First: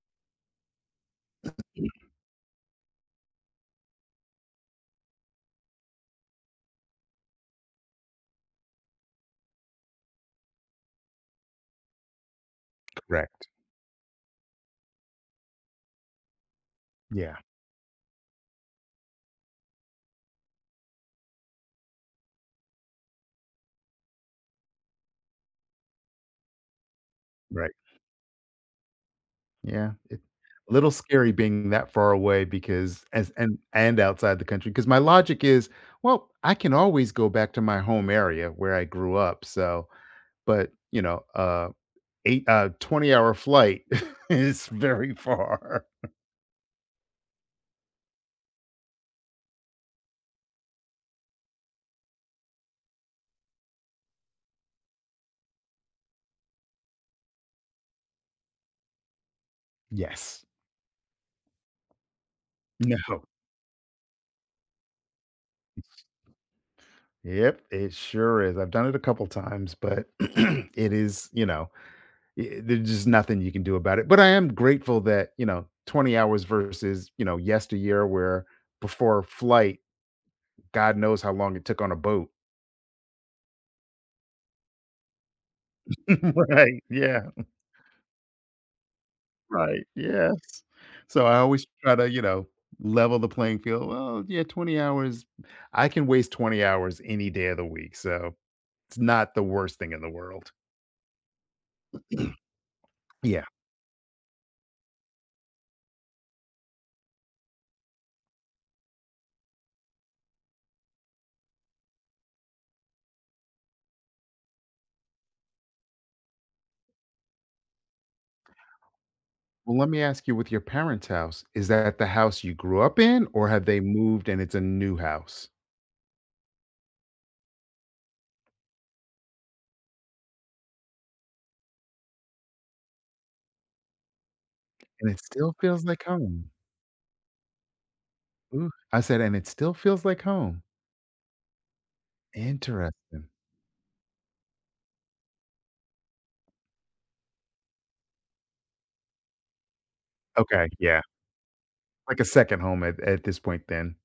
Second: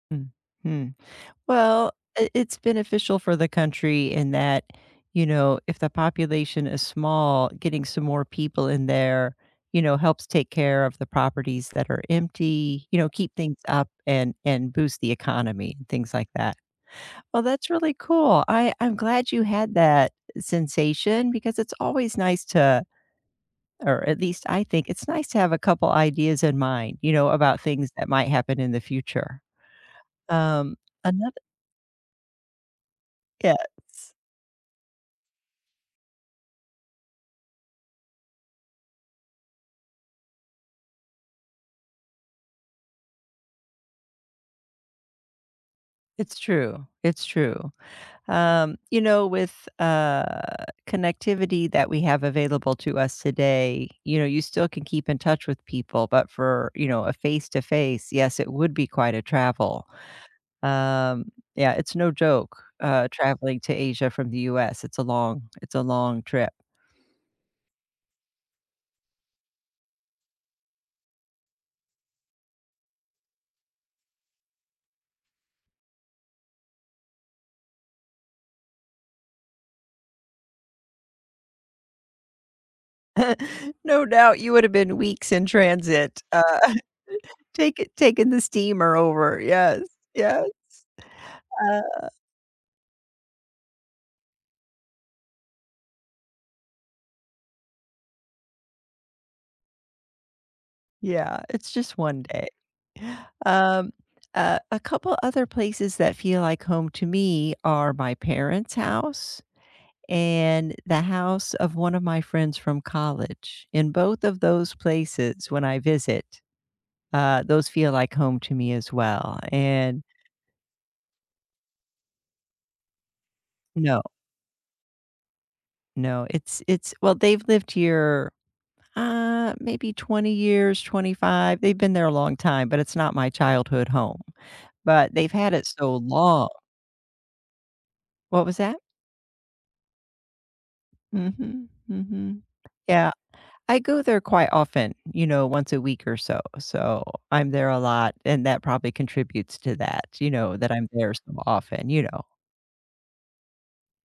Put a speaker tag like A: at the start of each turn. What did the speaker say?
A: Mm. Hmm. Well, i it's beneficial for the country in that, you know, if the population is small, getting some more people in there, you know, helps take care of the properties that are empty, you know, keep
B: Correct.
A: things up and and boost the economy, things like that.
B: Yeah.
A: Well, that's really cool. I I'm glad you had that sensation because it's always nice to or at least, I think, it's nice to have a couple ideas in mind, you know, about
B: Right.
A: things that might happen in the future.
B: Yeah, it A
A: Um,
B: little
A: anothe
B: scary being that far away because as
A: Yeah,
B: and and
A: it's
B: outside the country, 'cause my logic is, "Well, I can always go back to my home area where I grew up, so" but, you know, a 8 uh, a 20 hour flight is very far.
A: It's true, it's true. Um, you know, with, uh, connectivity that we have available to us today, you know, you still can keep in touch with people, but for, you know, a face-to-face, yes, it would be quite a travel.
B: Yes.
A: Um, yeah, it's no joke, uh,
B: No.
A: traveling to Asia from The US. It's a long it's a long trip.
B: Yep, it sure is. I've done it a couple times, but it is you know, ye there's just nothing you can do about it. But I am grateful that, you know, 20 hours versus, you know, yesteryear where before a flight, god knows how long it took on a boat.
A: No doubt you would have been weeks in transit. Uh,
B: Right. Yeah.
A: takin taking the steamer over. Yes.
B: Right.
A: Yes.
B: Yes. So I always try
A: Uh
B: to, you know, level the playing field. Well, yeah, 20 hours I can waste 20 hours any day of the week, so it's not the worst thing in the world.
A: Yeah, it's just one day.
B: Yeah.
A: Um, a a couple other places that feel like home to me are my parents' house, and the house of one of my friends from college. In both of those places when I visit, uh, those feel like home to me as well,
B: Well, lemme
A: and
B: ask you with your parents' house, is that the house you grew up in, or have they
A: No.
B: moved and it's a new house?
A: No, it's it's Well, they've lived here, uh, maybe 20 years, 25. They've been there a long time, but it's not my childhood home,
B: And
A: but
B: it
A: they've had
B: still
A: it
B: feels
A: so
B: like
A: long.
B: home.
A: What was
B: Ooh.
A: that?
B: I said, and it still feels like home.
A: Mhm, mhm. Yeah.
B: Interesting.
A: I go there quite often; you know, once a week or so, so I'm there a lot, and that probably contributes to that, you know,
B: Okay.
A: that I'm
B: Yeah.
A: there so often, you
B: Like
A: know.
B: a second home at at this point then.